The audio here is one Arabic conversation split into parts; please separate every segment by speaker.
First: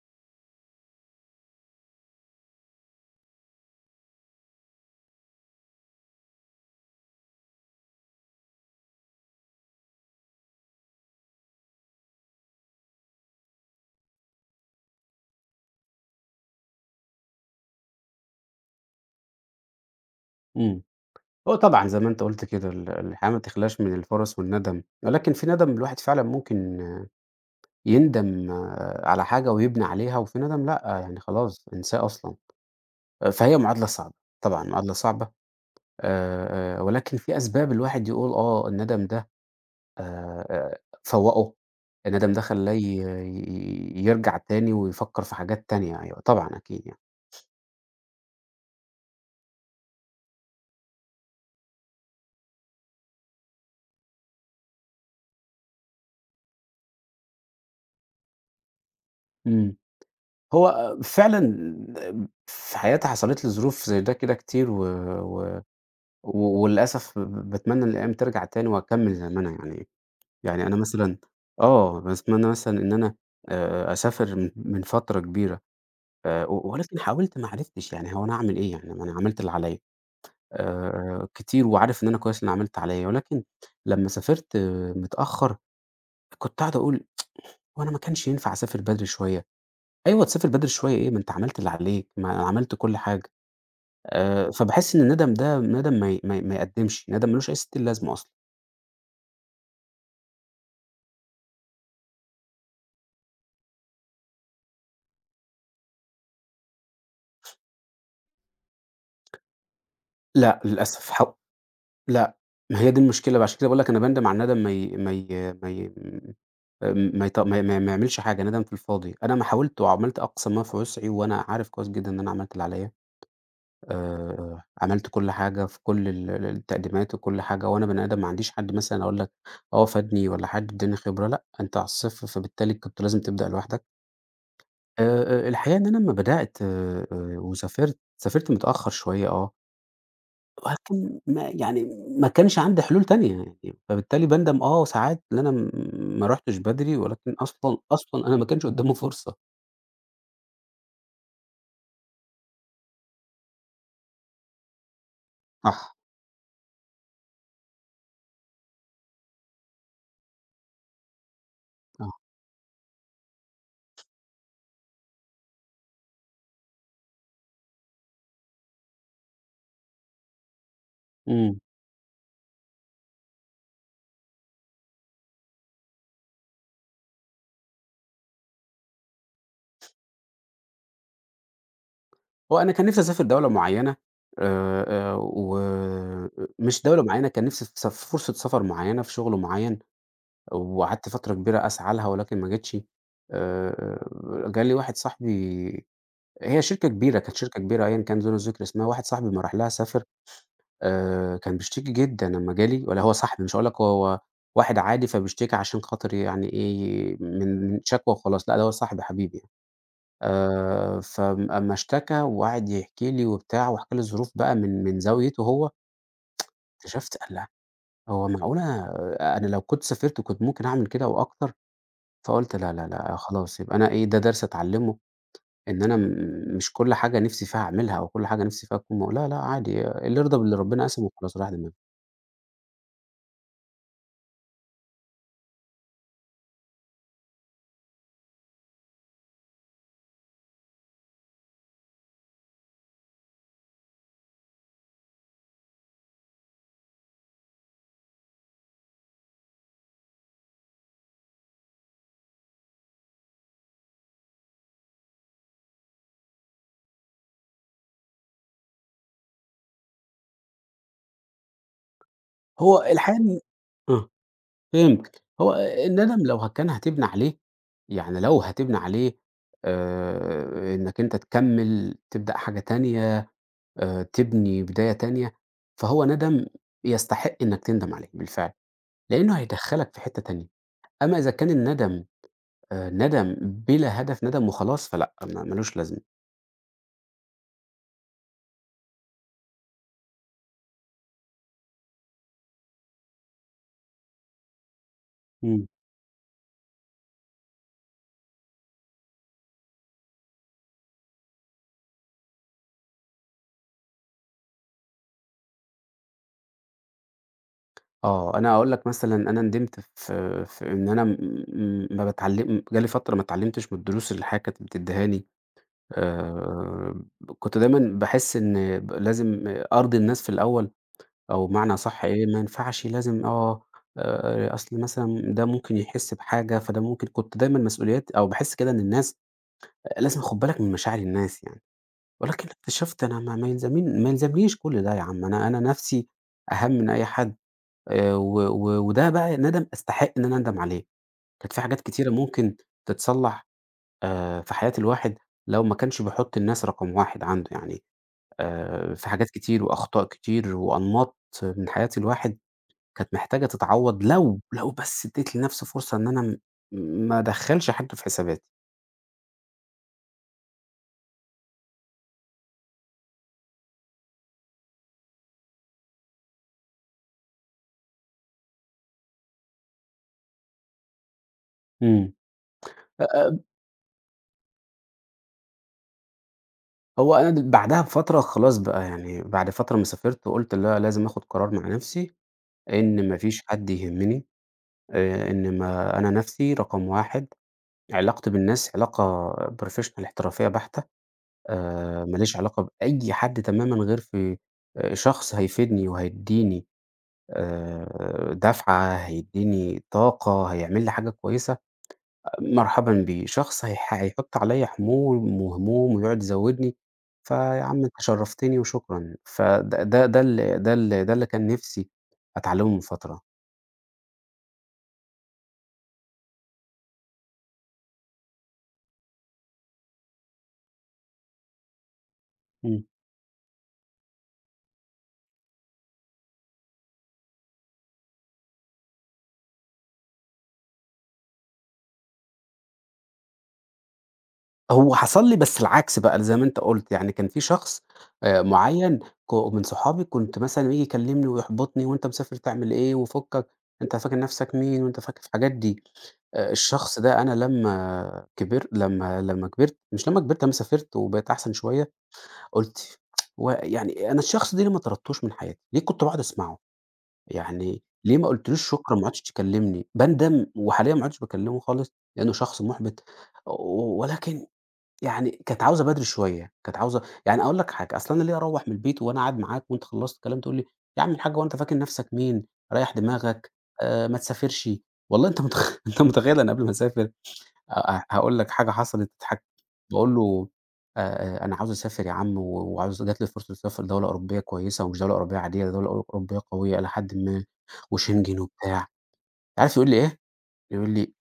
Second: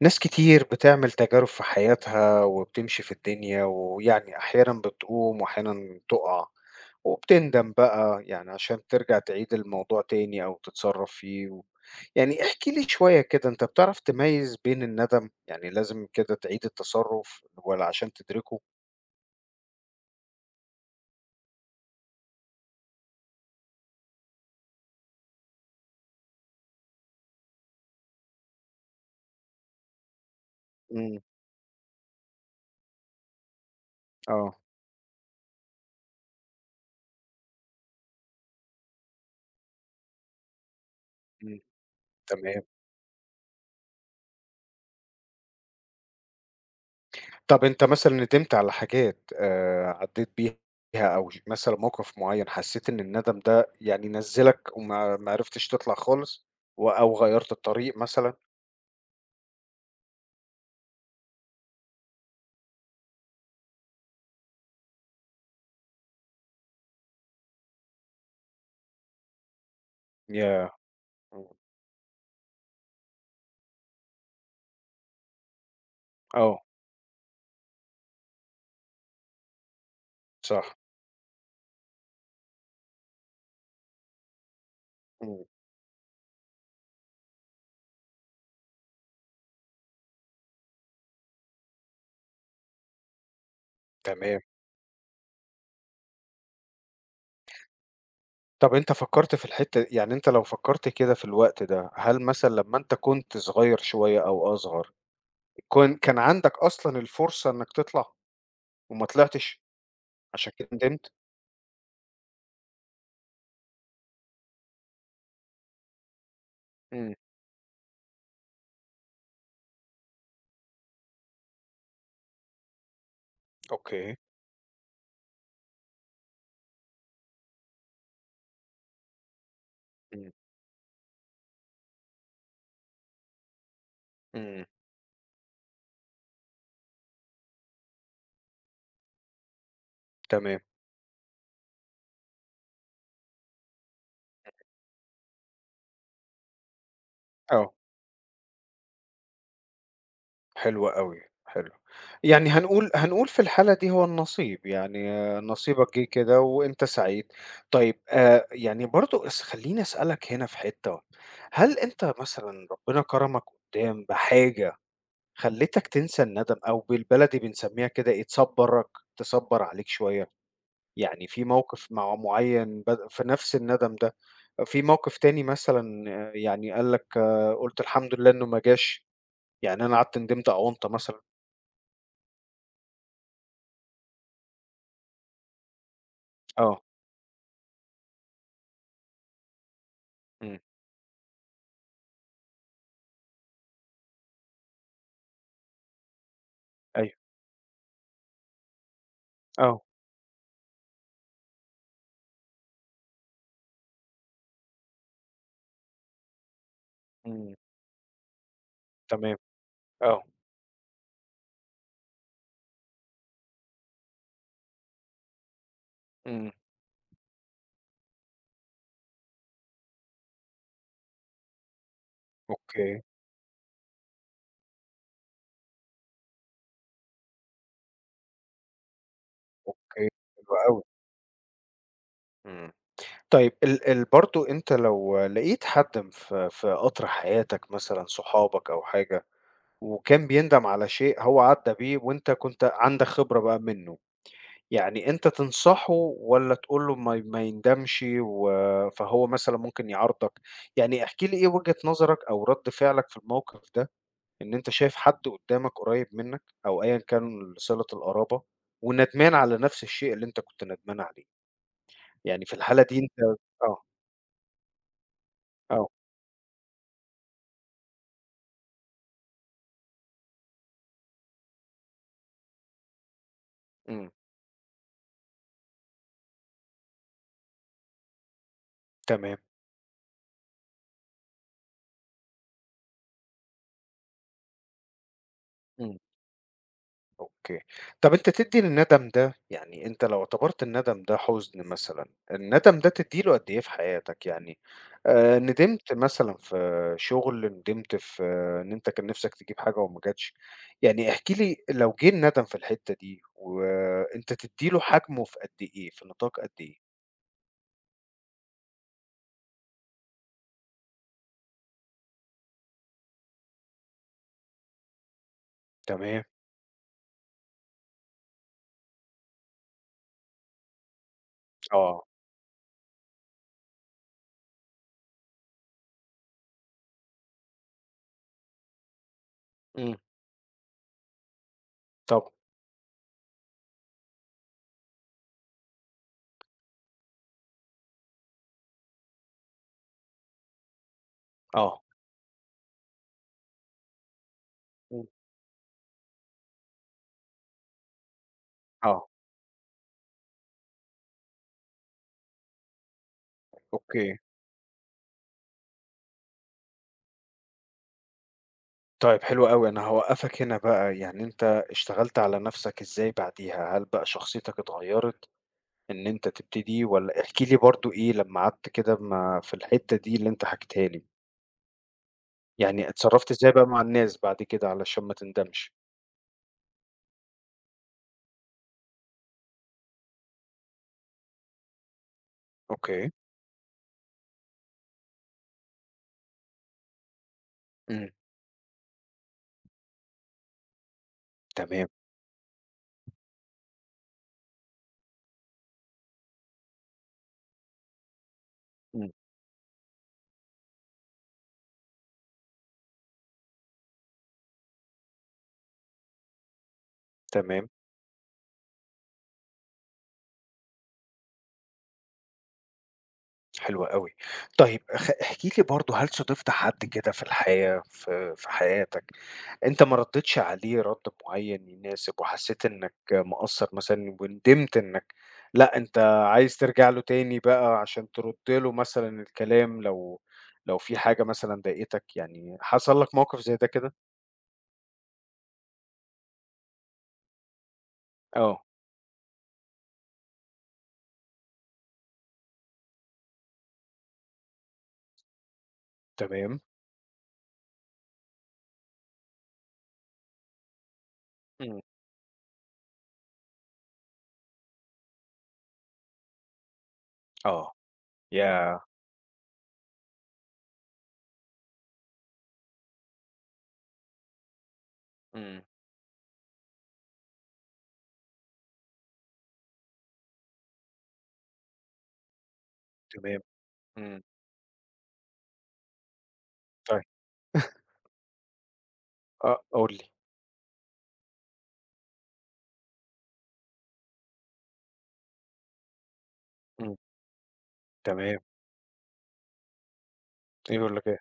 Speaker 1: ناس كتير بتعمل تجارب في حياتها وبتمشي في الدنيا ويعني أحيانا بتقوم وأحيانا تقع وبتندم بقى يعني عشان ترجع تعيد الموضوع تاني أو تتصرف فيه يعني احكي لي شوية كده، أنت بتعرف تميز بين الندم؟ يعني لازم كده تعيد التصرف ولا عشان تدركه؟
Speaker 2: إمم. هو طبعًا زي ما أنت قُلت كده الحياة ما تخلاش من الفرص والندم، ولكن في ندم الواحد فعلًا ممكن يندم على حاجة ويبني عليها، وفي ندم لأ، يعني
Speaker 1: امم.
Speaker 2: خلاص انساه أصلًا. فهي معادلة صعبة،
Speaker 1: اه.
Speaker 2: طبعًا معادلة صعبة ولكن في أسباب الواحد يقول الندم ده فوّقه،
Speaker 1: مم.
Speaker 2: الندم ده
Speaker 1: تمام.
Speaker 2: خلّاه ي ي يرجع تاني ويفكّر في حاجات تانية، أيوه طبعًا أكيد يعني.
Speaker 1: طب أنت مثلًا ندمت على حاجات عدّيت بيها أو مثلًا موقف معيّن حسّيت إن الندم ده يعني نزّلك وما ما عرفتش تطلع خالص و غيّرت الطريق مثلًا؟
Speaker 2: إمم. هو فعلًا في حياتي حصلت لي ظروف زي ده كده كتير و و و وللأسف باتمنى إن الأيام ترجع تاني وأكمّل زي ما أنا يعني، يعني
Speaker 1: ياه!
Speaker 2: أنا مثلًا
Speaker 1: إمم.
Speaker 2: باتمنى مثلًا إن أنا أسافر من فترة كبيرة
Speaker 1: آه،
Speaker 2: و ولكن حاولت ما عرفتش، يعني هو أنا أعمل إيه يعني ما أنا عملت اللي عليّا
Speaker 1: صح.
Speaker 2: كتير وعارف إن أنا كويس إن أنا عملت اللي عليّا، ولكن لمّا سافرت
Speaker 1: إمم،
Speaker 2: متأخّر كنت قاعد أقول: هو أنا ما كانش ينفع أسافر بدري شوية؟ أيوه تسافر بدري شوية إيه، ما أنت عملت اللي عليك، ما عملت كل حاجة.
Speaker 1: تمام.
Speaker 2: فباحس إن الندم ده ندم ما يقدّمش، ندم ما لوش أي ستين لازمة أصلًا.
Speaker 1: طب أنت فكّرت في الحتّة، يعني أنت لو فكّرت كده في الوقت ده، هل مثلًا لمّا أنت كنت صغير شوية أو أصغر، كان عندك أصلًا الفرصة إنّك تطلع وما طلعتش، عشان
Speaker 2: لأ،
Speaker 1: كده ندمت؟
Speaker 2: للأسف لأ، ما هي دي المشكلة بقى، عشان كده باقول لك أنا باندم على الندم ما ي ما ي ما ي آمم،
Speaker 1: إمم،
Speaker 2: ما يط ما ما ما يعملش حاجة، ندم في الفاضي. أنا ما حاولت وعملت أقصى ما في وسعي، وأنا عارف كويس جدًا إن أنا عملت اللي عليَّ،
Speaker 1: أوكي.
Speaker 2: عملت كل حاجة في كل ال ال التقديمات وكل حاجة، وأنا بني آدم ما عنديش حد مثلًا أقول لك فادني
Speaker 1: إمم،
Speaker 2: والّا حد ادّاني خبرة، لأ، أنت على الصفر، فبالتالي كنت لازم تبدأ لوحدك.
Speaker 1: إمم،
Speaker 2: الحقيقة إن أنا أمّا بدأت وسافرت، سافرت متأخر شوية.
Speaker 1: تمام.
Speaker 2: ولكن ما كانش عندي حلول تانية يعني، فبالتالي باندم ساعات إن أنا ما رُحتش بدري، ولكن
Speaker 1: آه.
Speaker 2: أصلًا، أصلًا أنا ما كانش قدّامي فرصة.
Speaker 1: حلو أوي، حلو. يعني هنقول في الحالة دي هو النصيب، يعني آه،
Speaker 2: صح،
Speaker 1: نصيبك جِه كده وأنت سعيد. طيب يعني برضه خلّيني أسألك هنا في حتّة، هل
Speaker 2: آه، صح.
Speaker 1: أنت مثلًا ربنا كرمك قُدّام بحاجة خلّتك تنسى الندم أو بالبلدي بنسمّيها كده إيه، تصبّرك، تصبّر عليك شوية؟ يعني في
Speaker 2: إمم،
Speaker 1: موقف معيّن في نفس الندم ده، في موقف تاني مثلًا آه، يعني قال لك آه، قُلت الحمد لله إنه ما جاش، يعني أنا قعدت ندمت أو أنت مثلًا.
Speaker 2: هو أنا كان نِفْسي أسافر دولة معيّنة آآ،
Speaker 1: آه،
Speaker 2: ومش دولة معيّنة، كان نِفْسي في فرصة سفر معيّنة، في شغل معيّن،
Speaker 1: إمم،
Speaker 2: وقعدت فترة كبيرة أسعى لها ولكن ما جاتش. آآ، جه لي واحد صاحبي، هي شركة كبيرة،
Speaker 1: أيوه،
Speaker 2: كانت شركة كبيرة أيًا كان دون ذكر اسمها، واحد صاحبي أمّا راح لها
Speaker 1: آه،
Speaker 2: سافر كان بيشتكي جدًا لمّا جالي، والّا هو صاحبي مش هاقول لك هو واحد عادي فبيشتكي عشان خاطر يعني إيه،
Speaker 1: إمم،
Speaker 2: من شكوى وخلاص، لأ ده هو صاحبي
Speaker 1: تمام،
Speaker 2: حبيبي يعني.
Speaker 1: آه،
Speaker 2: فم أمّا اشتكى وقعد يحكي لي وبتاع وحكى لي الظروف بقى من زاويته هو،
Speaker 1: إمم،
Speaker 2: اكتشفت: الله! هو معقولة أنا لو كنت سافرت كنت ممكن أعمل كده وأكتر؟ فقُلت: لا، لا،
Speaker 1: أوكي،
Speaker 2: لأ خلاص، يبقى أنا إيه، ده درس أتعلمه إن أنا مش كل حاجة نِفْسي فيها أعملها أو كل حاجة نِفْسي فيها أكون لا، لأ عادي،
Speaker 1: أوكي،
Speaker 2: اللي يرضى
Speaker 1: حلو
Speaker 2: باللي
Speaker 1: أوي،
Speaker 2: ربنا قسمه وخلاص، رايح دماغي.
Speaker 1: إمم. طيب ال ال برضه أنت لو لقيت حد في قطر حياتك مثلًا صحابك أو حاجة، وكان بيندم على شيء هو عدّى بيه وأنت كنت عندك خبرة بقى منه، يعني أنت تنصحه والّا تقول له ما يندمش و فهو مثلًا ممكن يعارضك، يعني احكِ لي إيه وجهة نظرك أو رَد فعلك في الموقف ده؟ إن أنت شايف حد قدّامك قريّب منّك أو أيًا كان صِلة القرابة وندمان على نفس الشيء اللي أنت كنت ندمان عليه، يعني في الحالة
Speaker 2: هو
Speaker 1: دي أنت
Speaker 2: الحقيقة إن
Speaker 1: آه.
Speaker 2: آه، فهمتك. هو
Speaker 1: آه،
Speaker 2: الندم لو كان هتبني عليه، يعني لو هتبني عليه إنّك أنت تكمّل، تبدأ حاجة تانية،
Speaker 1: إمم،
Speaker 2: تبني بداية تانية، فهو ندم يستحق إنّك تندم عليه بالفعل،
Speaker 1: تمام،
Speaker 2: لإنّه هيدخّلك في حتّة تانية. أمّا إذا كان الندم ندم بلا هدف، ندم وخلاص، فلأ، ما مالوش
Speaker 1: إمم.
Speaker 2: لازمة.
Speaker 1: أوكي. طَب أنت تدّي للندم ده، يعني أنت لو اعتبرت الندم ده حزن مثلًا، الندم ده تدّي له قد إيه في حياتك؟ يعني
Speaker 2: إمم.
Speaker 1: ندمت مثلًا في شغل، ندمت في آه، إن أنت كان نِفْسك تجيب حاجة وما جاتش، يعني احكِ لي لو جِه الندم في الحتّة دي وأنت تدّي له حجمه في قد إيه، في نطاق قد إيه؟
Speaker 2: آه، أنا هاقول لك مثلًا أنا ندمت في إن أنا م م ما باتعلّم، جه لي فترة ما اتعلّمتش من الدروس اللي الحياة كانت بتدّيهاني.
Speaker 1: تمام،
Speaker 2: آآ كنت دايمًا باحس إن لازم أرضي الناس في الأول، أو بمعنى أصح
Speaker 1: آه.
Speaker 2: إيه، ما ينفعش لازم أصل مثلًا ده ممكن يحس بحاجة، فده ممكن كنت دايمًا مسؤوليات أو باحس كده إن الناس
Speaker 1: إمم،
Speaker 2: لازم آخُد بالك من مشاعر الناس يعني،
Speaker 1: طبعًا،
Speaker 2: ولكن اكتشفت أنا ما يلزمنيش كل ده يا عم، أنا نَفْسي أهَم من أي حد، و و وده بقى ندم أستحق إن أنا أندم عليه، كانت في حاجات
Speaker 1: آه،
Speaker 2: كتيرة ممكن تتصلّح في حياة
Speaker 1: إمم،
Speaker 2: الواحد لو ما كانش بيحُط الناس رقم 1 عنده يعني.
Speaker 1: آه،
Speaker 2: في حاجات كتير وأخطاء كتير وأنماط من حياة الواحد كانت محتاجة تتعوّض
Speaker 1: أوكي.
Speaker 2: لو بس ادّيت لنفسي فرصة إن أنا ما أدخّلش حاجته في حساباتي.
Speaker 1: طيب حلو أوي، أنا هاوقّفك هنا بقى، يعني أنت اشتغلت على نَفْسك إزاي بعديها؟ هل بقى شخصيتك اتغيّرت إن أنت تبتدي، والّا احكِ لي برضه إيه لمّا قعدت كده ما في الحتّة دي اللي أنت حكيتها لي،
Speaker 2: إمم.
Speaker 1: يعني اتصرّفت
Speaker 2: آآ
Speaker 1: إزاي بقى مع الناس بعد كده علشان ما تندمش؟
Speaker 2: هو أنا بعدها بفترة خلاص بقى يعني، بعد فترة ما سافرت وقُلت لا، لازم آخُد قرار مع نفسي إن
Speaker 1: أوكي،
Speaker 2: ما فيش حد يهمّني، إن ما أنا نفسي رقم 1،
Speaker 1: إمم،
Speaker 2: علاقتي بالناس علاقة professional احترافية بحتة،
Speaker 1: تمام،
Speaker 2: ما ليش علاقة بأي حد تمامًا، غير في شخص هيفيدني وهيدّيني دفعة،
Speaker 1: إمم،
Speaker 2: هيدّيني طاقة، هيعمل لي حاجة كويسة، مرحبًا بيه. شخص هيحُط عليّا حمول وهموم ويقعد يزوّدني، فيا
Speaker 1: تمام.
Speaker 2: عم أنت شرّفتني وشكرًا. فده ده ده ال ده ال ده اللي كان نِفْسي أتعلّمه من فترة.
Speaker 1: حلو أوي. طيب احكِ لي برضه، هل صادفت حد كده في الحياة في حياتك أنت ما ردّيتش عليه رَد معيّن يناسب وحسّيت
Speaker 2: إمم.
Speaker 1: إنّك مقصّر مثلًا وندمت إنّك لأ، أنت عايز ترجع له تاني بقى عشان ترُد له مثلًا الكلام، لو في حاجة مثلًا ضايقتك، يعني حصل لك موقف زي ده كده؟
Speaker 2: هو حصل لي بس العكس بقى زي ما أنت قُلت، يعني كان في شخص
Speaker 1: آه،
Speaker 2: معيّن من صحابي، كنت مثلًا ييجي يكلمني ويحبطني: وأنت مسافر تعمل إيه؟ وفُكّك، أنت فاكر نَفْسك مين؟ وأنت فاكر الحاجات دي.
Speaker 1: تمام.
Speaker 2: الشخص ده أنا لمّا كبر لمّا لمّا كبرت مش لمّا كبرت، لمّا سافرت وبقيت أحسن
Speaker 1: إمم.
Speaker 2: شوية، قُلت هو يعني أنا الشخص ده ليه ما طردتوش من حياتي؟ ليه كنت باقعد أسمعه؟
Speaker 1: آه.
Speaker 2: يعني ليه ما قُلتلوش
Speaker 1: ياه!
Speaker 2: شكرًا، ما عُدتش تكلمني؟ باندم، وحاليًا ما عُدتش باكلمه خالص لإنه شخص مُحبط، ولكن يعني
Speaker 1: إمم.
Speaker 2: كانت عاوزة بدري شوية، كانت عاوزة يعني أقول لك حاجة، أصل أنا ليه أروّح من البيت وأنا قاعد معاك وأنت خلّصت كلام تقول لي: "يا عم الحاج، هو أنت فاكر نَفْسك مين، ريّح
Speaker 1: تمام.
Speaker 2: دماغك، ما
Speaker 1: إمم.
Speaker 2: تسافرش." والله أنت أنت متخيّل أنا قبل ما
Speaker 1: طيب.
Speaker 2: أسافر هاقول لك حاجة حصلت تضحك،
Speaker 1: آه، قُل لي.
Speaker 2: باقول له: أنا عاوز أسافر يا عم، و وعاوز جات لي فرصة أسافر دولة أوروبية كويسة ومش دولة أوروبية عادية، ده دولة أوروبية قوية إلى
Speaker 1: إمم.
Speaker 2: حدٍ ما
Speaker 1: تمام.
Speaker 2: وشنجن وبتاع." عارف يقول لي إيه؟ يقول
Speaker 1: يقول لك
Speaker 2: لي:
Speaker 1: إيه؟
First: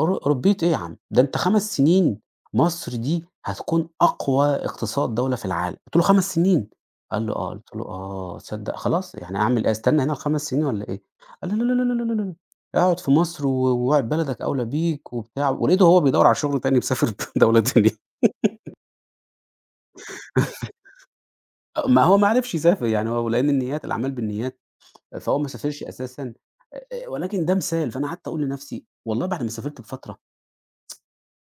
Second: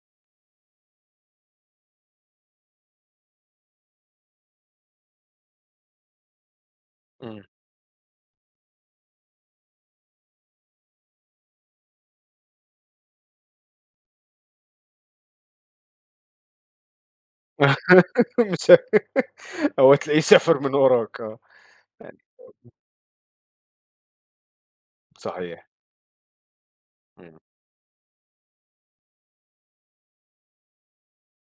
Speaker 2: ربِّيت إيه يا عم؟ ده أنت 5 سنين مصر دي هتكون أقوى اقتصاد دولة في العالم. قُلت له: "5 سنين؟" قال لي:
Speaker 1: إمم.
Speaker 2: "آه." قُلت له: "آه، تصدّق خلاص، يعني أعمل إيه، أستنى هنا ال5 سنين والّا إيه؟" قال لي: "لا، لا، لا، لا، لا، لا، لا، اقعد في مصر و وراعي بلدك أولى بيك." وبتاع، ولقيته هو بيدوّر على شغل تاني مسافر دولة تانية
Speaker 1: مش هو تلاقيه سافر من وراك آه،
Speaker 2: آه، ما هو
Speaker 1: يعني
Speaker 2: ما عرفش يسافر يعني، هو لإن النيّات الأعمال بالنيّات، فهو ما
Speaker 1: صحيح،
Speaker 2: سافرش أساسًا،
Speaker 1: إمم،
Speaker 2: ولكن ده مثال، فأنا قعدت أقول لنفسي والله بعد ما سافرت بفترة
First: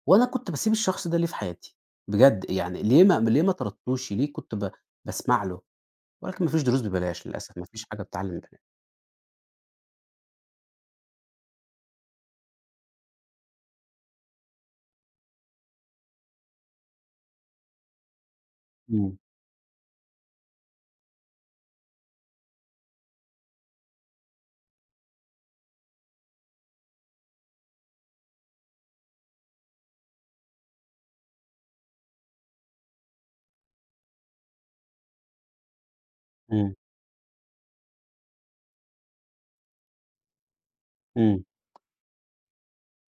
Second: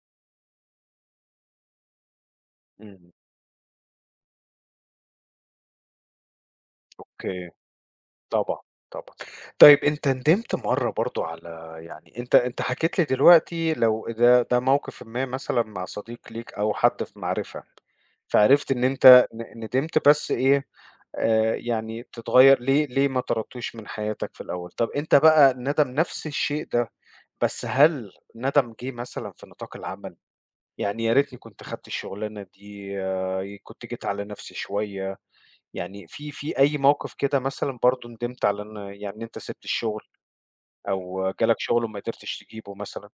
Speaker 2: وأنا كنت باسيب الشخص ده ليه في حياتي، بجد يعني ليه،
Speaker 1: إمم،
Speaker 2: ما طردتوش، ليه كنت باسمع له، ولكن ما فيش دروس ببلاش
Speaker 1: أوكي،
Speaker 2: للأسف، ما فيش حاجة بتعلّم ببلاش.
Speaker 1: طبعًا، طبعًا. طيب أنت ندمت مرّة برضه على، يعني أنت حكيت لي دلوقتي، لو ده موقفٍ ما مثلًا مع صديق ليك أو حد في معرفة، فعرفت إن
Speaker 2: إمم،
Speaker 1: أنت ندمت بس إيه، يعني تتغيّر، ليه ما طردتوش من حياتك في الأول، طب أنت بقى ندم نفس الشيء ده، بس هل ندم جِه مثلًا في نطاق العمل؟ يعني يا ريتني كنت خدت الشغلانة دي كنت جيت على نفسي شوية، يعني في
Speaker 2: إمم،
Speaker 1: أي موقف كده مثلًا برضه ندمت على إن يعني أنت سِبت الشغل أو
Speaker 2: إمم.
Speaker 1: جالك شغل وما قدرتش تجيبه مثلًا؟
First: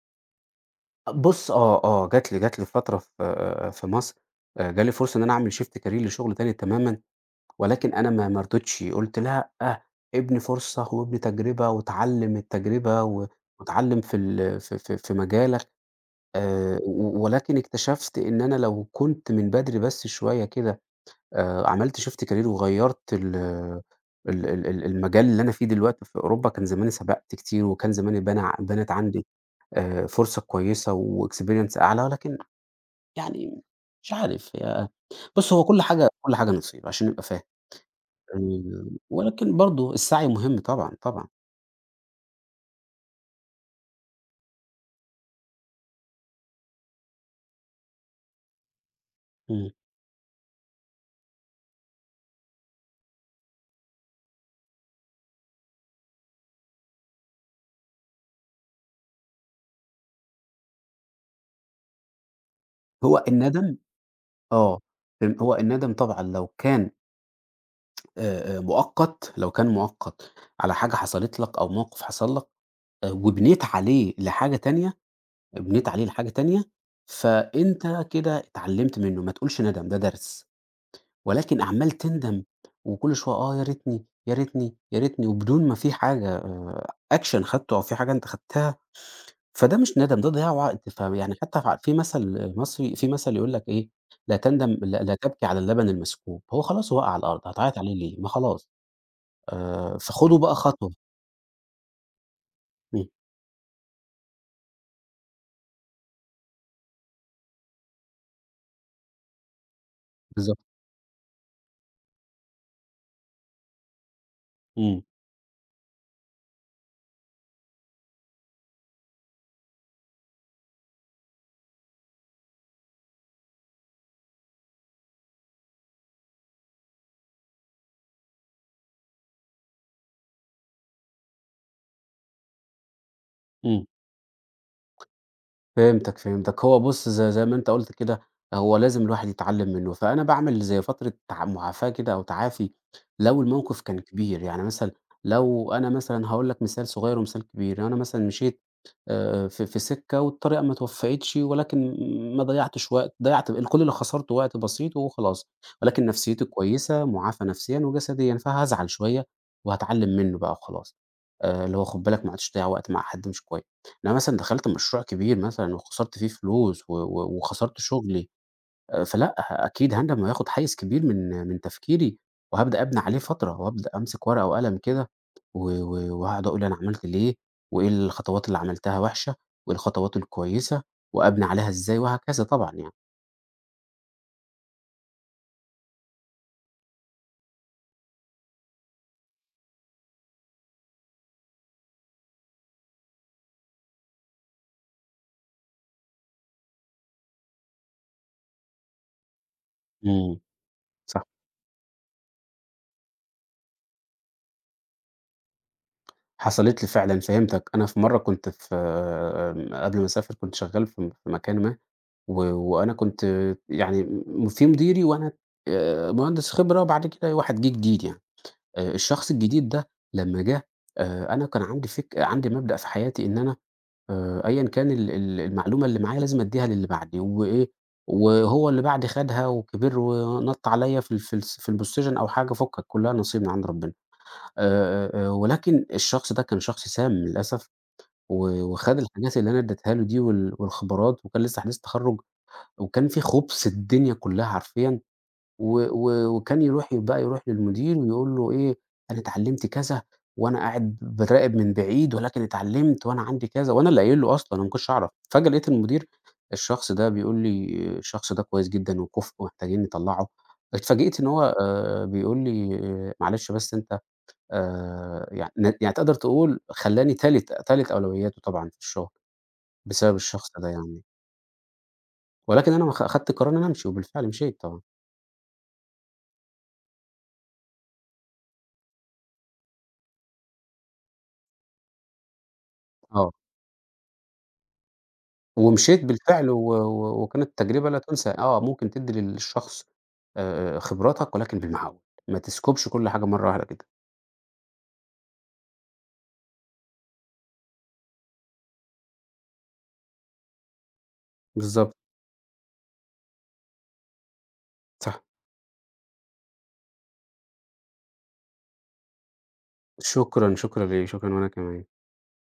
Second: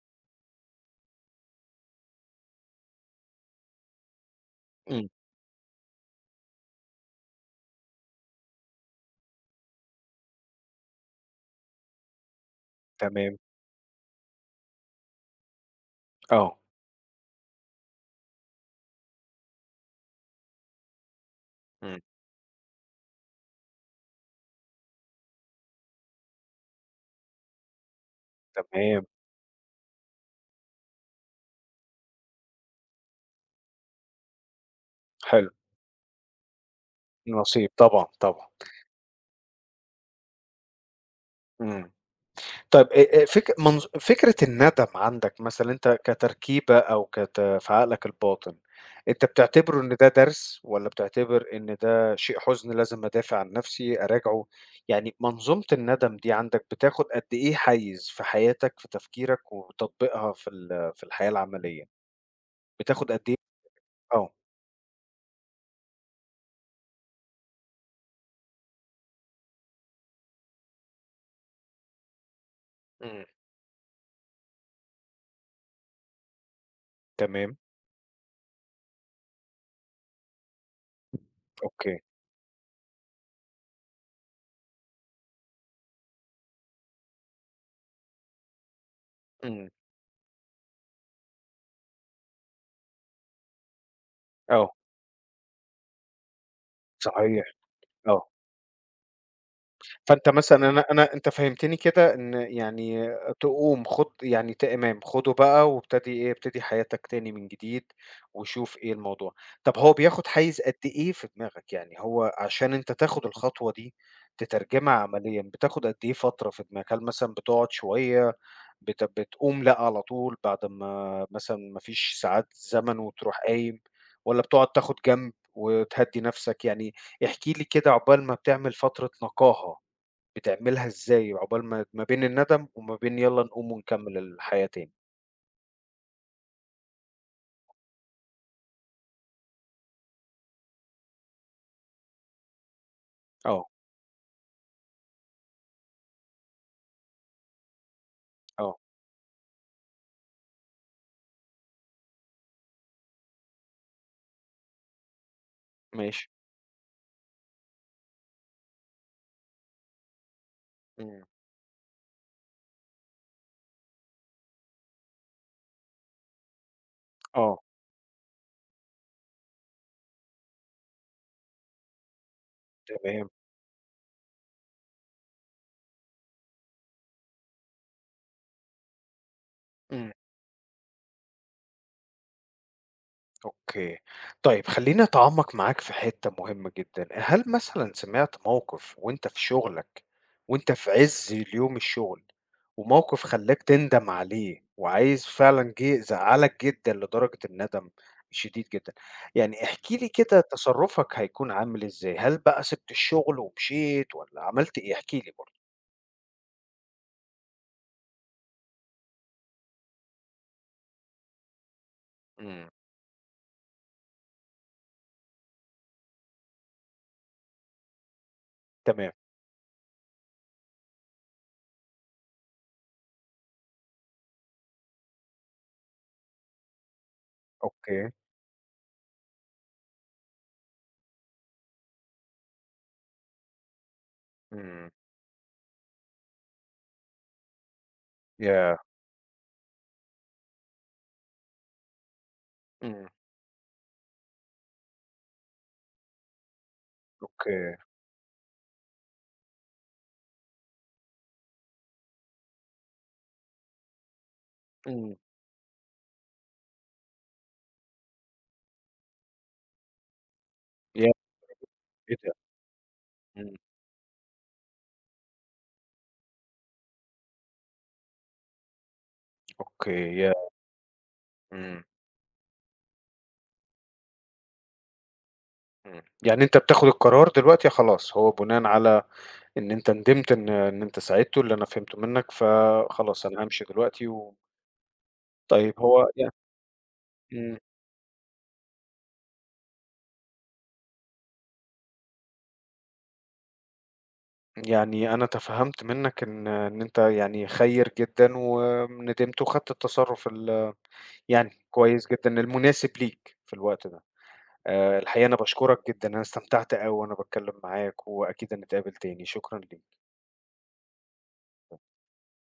Speaker 2: بُص آه، آه، جات لي فترة في آه، في مصر، جالي
Speaker 1: إمم.
Speaker 2: فرصة إن أنا أعمل shift career لشغل تاني تمامًا، ولكن أنا ما رضيتش، قُلت لأ، ابني فرصة وابني تجربة واتعلّم التجربة و
Speaker 1: تمام،
Speaker 2: واتعلّم في ال في في في مجالك،
Speaker 1: آه،
Speaker 2: و ولكن اكتشفت إن أنا لو كنت من بدري بس شوية كده
Speaker 1: إمم.
Speaker 2: عملت shift career وغيّرت ال المجال اللي أنا فيه دلوقتي في أوروبا، كان زماني سبقت كتير، وكان زماني بنى ع بنت
Speaker 1: تمام،
Speaker 2: عندي فرصة كويسة وexperience أعلى، ولكن يعني مش عارف هي،
Speaker 1: حلو،
Speaker 2: بُص، هو كل حاجة كل حاجة نصيب عشان نبقى فاهم،
Speaker 1: نصيب طبعًا، طبعًا،
Speaker 2: ولكن برضه السعي مهم، طبعًا، طبعًا.
Speaker 1: إمم. طيب فك منظ فكرة الندم عندك مثلًا أنت كتركيبة أو في عقلك الباطن، أنت
Speaker 2: إمم.
Speaker 1: بتعتبره إن ده درس والّا بتعتبر إن ده شيء حزن لازم أدافع عن نفسي، أراجعه؟ يعني منظومة الندم دي عندك بتاخد قد إيه حيّز في حياتك، في تفكيرك وتطبيقها في الحياة العملية؟ بتاخد قد
Speaker 2: هو
Speaker 1: إيه.
Speaker 2: الندم
Speaker 1: آه،
Speaker 2: آه. هو الندم طبعًا لو كان مؤقت، لو كان مؤقت على حاجة حصلت لك أو موقف حصل لك
Speaker 1: إمم،
Speaker 2: وبنيت عليه لحاجة تانية، بنيت عليه لحاجة تانية،
Speaker 1: تمام،
Speaker 2: فأنت كده اتعلّمت منّه، ما تقولش ندم، ده درس، ولكن عمّال
Speaker 1: أوكي،
Speaker 2: تندم وكل شوية يا ريتني، يا ريتني، يا ريتني، وبدون ما في حاجة action خدته أو في حاجة أنت خدتها،
Speaker 1: إمم،
Speaker 2: فده مش ندم، ده ضياع وقت، فيعني حتى في مثل مصري في مثل يقول لك إيه، لا تندم،
Speaker 1: آه،
Speaker 2: لا، لا تبكي على اللبن المسكوب، هو خلاص وقع على الأرض،
Speaker 1: صحيح،
Speaker 2: هتعيّط عليه ليه؟
Speaker 1: آه.
Speaker 2: ما خلاص،
Speaker 1: فأنت
Speaker 2: فخدوا بقى
Speaker 1: مثلًا، أنا
Speaker 2: خطوة.
Speaker 1: أنا أنت فهّمتني كده إن
Speaker 2: إمم،
Speaker 1: يعني تقوم يعني تمام، خُده بقى وابتدي إيه، ابتدي حياتك تاني من جديد وشوف إيه الموضوع. طَب هو بياخد
Speaker 2: بالضبط،
Speaker 1: حيّز قد إيه في دماغك؟ يعني هو عشان أنت تاخد الخطوة دي تترجمها
Speaker 2: إمم،
Speaker 1: عمليًا، بتاخد قد إيه فترة في دماغك؟ هل مثلًا بتقعد شوية، بتقوم لأ على طول بعد ما مثلًا ما فيش ساعات زمن وتروح قايم، والّا بتقعد تاخد جنب وتهدّي نَفْسك؟ يعني احكِ لي كده عقبال ما بتعمل فترة نقاهة. بتعملها إزاي عقبال ما ما بين الندم وما بين يالّا نقوم
Speaker 2: إمم.
Speaker 1: ونكمّل الحياة تاني؟
Speaker 2: فهمتك، فهمتك. هو بُص، زي ما أنت قُلت كده، هو لازم الواحد يتعلّم منّه، فأنا باعمل زي فترة معافاة كده أو تعافي لو
Speaker 1: آه،
Speaker 2: الموقف كان كبير، يعني مثلًا لو أنا مثلًا هاقول لك مثال صغير ومثال كبير، أنا مثلًا مشيت
Speaker 1: آه،
Speaker 2: في سِكّة والطريقة ما توفّقتش، ولكن ما ضيّعتش وقت، ضيّعت كل اللي خسرته وقت بسيط وخلاص، ولكن
Speaker 1: ماشي،
Speaker 2: نفسيّتي كويسة، مُعافى نفسيًا وجسديًا، فهازعل شوية وهاتعلّم منّه بقى وخلاص،
Speaker 1: إمم،
Speaker 2: اللي هو خُد بالك ما عُدتش تضيّع وقت مع حد مش كوي. أنا مثلًا دخلت مشروع كبير مثلًا وخسرت فيه فلوس و و
Speaker 1: آه،
Speaker 2: وخسرت شغلي، فلأ، أكيد هاندم وهياخد حيّز كبير من تفكيري، وهابدأ أبني عليه
Speaker 1: تمام،
Speaker 2: فترة، وأبدأ أمسك ورقة وقلم كده و و وهاقعد أقول أنا عملت ليه، وإيه الخطوات اللي عملتها وحشة، وإيه
Speaker 1: إمم.
Speaker 2: الخطوات الكويسة، وأبني عليها إزاي، وهكذا طبعًا يعني.
Speaker 1: أوكي. طيب خلّيني أتعمّق معاك في حتّة مهمة جدًا، هل مثلًا سمعت موقف وأنت في شغلك وأنت في عِز اليوم الشغل، وموقف خلّاك تندم عليه وعايز فعلًا جه زعّلك جدًا لدرجة الندم الشديد جدًا، يعني احكِ لي كده
Speaker 2: إمم،
Speaker 1: تصرُّفك
Speaker 2: صح.
Speaker 1: هيكون عامل إزاي؟ هل بقى سِبت الشغل ومشيت والّا عملت إيه؟ احكِ لي برضه.
Speaker 2: حصلت لي فعلًا، فهمتك. أنا في مرة كنت في آمم، قبل ما أسافر كنت شغال في مكان ما، و
Speaker 1: إمم،
Speaker 2: وأنا كنت يعني في مديري، وأنا مهندس خبرة، وبعد كده واحد جِه جديد يعني.
Speaker 1: تمام،
Speaker 2: الشخص الجديد ده لمّا جه، أنا كان عندي عندي مبدأ في حياتي إن أنا أيًا كان ال المعلومة اللي معايا لازم أدّيها للي بعدي وإيه،
Speaker 1: أوكي،
Speaker 2: وهو اللي بعدي خدها وكبر ونَط عليّا في ال في الس في الposition أو حاجة، فُكك كُلّها نصيب من عند ربنا.
Speaker 1: إمم،
Speaker 2: ولكن الشخص ده كان شخص سام للأسف، و
Speaker 1: ياه!
Speaker 2: وخَد الحاجات اللي أنا ادّيتها له دي والخبرات، وكان لسه حديث تخرُّج، وكان
Speaker 1: إمم،
Speaker 2: في خُبث الدنيا كلّها حرفيًا، و و وكان يروح بقى
Speaker 1: أوكي،
Speaker 2: للمدير ويقول له إيه: أنا اتعلّمت كذا، وأنا قاعد باراقب من بعيد ولكن اتعلّمت وأنا عندي كذا، وأنا اللي قايل له أصلًا، أنا ما كنتش أعرف.
Speaker 1: إمم،
Speaker 2: فجأة لقيت المدير، الشخص ده بيقول لي الشخص ده كويس جدًا وكُفء ومحتاجين نطلّعه،
Speaker 1: ياه!
Speaker 2: اتفاجئت إن هو
Speaker 1: إيه ده!
Speaker 2: بيقول لي معلش
Speaker 1: إمم،
Speaker 2: بس أنت يعني يعني تقدر تقول خلّاني تالت أولوياته طبعًا في الشغل،
Speaker 1: أوكي،
Speaker 2: بسبب الشخص
Speaker 1: ياه!
Speaker 2: ده يعني،
Speaker 1: إمم.
Speaker 2: ولكن أنا ما خ أخدت قرار إن أنا أمشي، وبالفعل مشيت طبعًا.
Speaker 1: إمم. يعني أنت بتاخد القرار دلوقتي خلاص، هو بُناءً على إن أنت ندمت إن أنت ساعدته، اللي أنا فهمته منّك، فخلاص
Speaker 2: آه،
Speaker 1: أنا هامشي دلوقتي طيب
Speaker 2: ومشيت
Speaker 1: هو
Speaker 2: بالفعل، و و
Speaker 1: إمم.
Speaker 2: وكانت تجربة لا تُنسى، آه، ممكن تدّي للشخص خبراتك ولكن بالمعقول، ما تسكبش كل حاجة مرة واحدة كده،
Speaker 1: يعني أنا تفهّمت منّك إن أنت يعني خيّر جدًا وندمت وخدت التصرُّف يعني
Speaker 2: بالضبط،
Speaker 1: كويس جدًا، المناسب ليك في الوقت ده.
Speaker 2: صح،
Speaker 1: الحقيقة أنا باشكرك جدًا، أنا استمتعت أوي وأنا باتكلّم معاك وأكيد هنتقابل تاني، شكرًا ليك.
Speaker 2: شكرًا، شكرًا ليك، شكرًا وأنا كمان.